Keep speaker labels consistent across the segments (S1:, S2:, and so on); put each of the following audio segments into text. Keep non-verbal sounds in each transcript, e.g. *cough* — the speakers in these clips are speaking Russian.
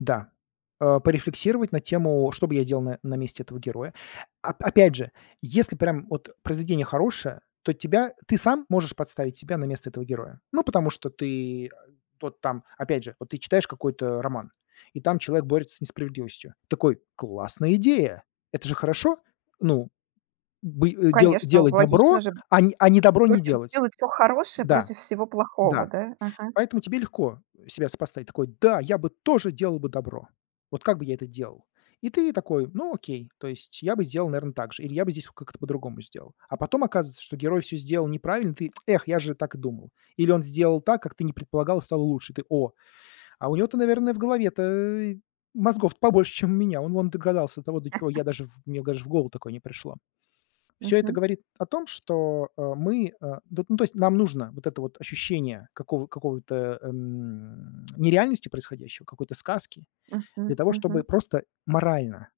S1: Да. А, порефлексировать на тему: что бы я делал на на месте этого героя? Оп опять же, если прям от произведение хорошее, то тебя ты сам можешь подставить себя на место этого героя. Ну, потому что ты, а, тот там опять же, вот ты читаешь какой-то роман, и там человек борется с несправедливостью. Такой: "Классная идея!" Это же хорошо? Ну. Бы э, дела
S2: Конечно,
S1: делать добро,
S2: логично же.
S1: а не а не добро не
S2: Против
S1: делать.
S2: делать всё хорошее
S1: Да,
S2: против всего плохого,
S1: да.
S2: да, ага.
S1: Поэтому тебе легко себя сопоставить. Такой: "Да, я бы тоже делал бы добро! Вот как бы я это делал?" И ты такой: "Ну, окей, то есть я бы сделал, наверно, так же, или я бы здесь вот как-то по-другому сделал". А потом оказывается, что герой всё сделал неправильно, ты: *tsk* "Эх, я же так и думал". Или он сделал так, как ты не предполагал, и стало лучше. И ты: "О! А у него-то, наверное, в голове-то мозгов-то побольше, чем у меня. Он вон догадался, до того до чего
S2: *laughs*
S1: я даже в мне даже в голову такое не пришло". Всё это
S2: Мгм.
S1: говорит о том, что, а, мы, а, дот ну, то есть нам нужно вот это вот ощущение какого какого-то, эм *smacks lips* нереальности происходящего, какой-то сказки. Для
S2: Мгм.
S1: того, чтобы
S2: Мгм.
S1: просто морально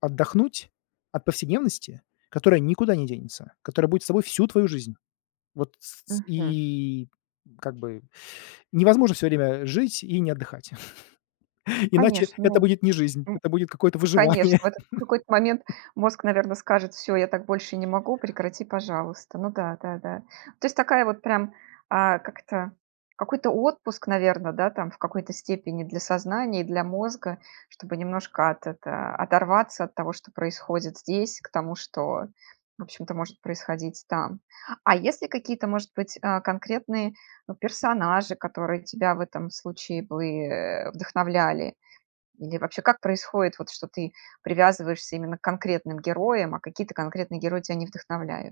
S1: отдохнуть от повседневности, которая никуда не денется, которая будет с тобой всю твою жизнь. Вот. С с
S2: Мгм.
S1: и как бы *inhales* невозможно всё время жить и не отдыхать. *chuckles* Иначе
S2: Конечно,
S1: это
S2: о
S1: будет не жизнь,
S2: м
S1: это будет какое-то выживание.
S2: конечно, в этот в какой-то момент
S1: *laughs*
S2: мозг, наверно, скажет: "Всё, я так больше не могу, прекрати, пожалуйста". Ну да, да, да. То есть такая вот прям, а, как это? Какой-то отпуск, наверно, да, там, в какой-то степени для сознания и для мозга, чтобы немножко от это оторваться от того, что происходит здесь, к тому, что, в общем-то, может происходить там. А есть ли какие-то, может быть, а, конкретные, персонажи, которые тебя в этом случае бы, э, вдохновляли? Или вообще, как происходит вот, что ты привязываешься именно к конкретным героям, а какие-то конкретные герои тя не вдохновляют?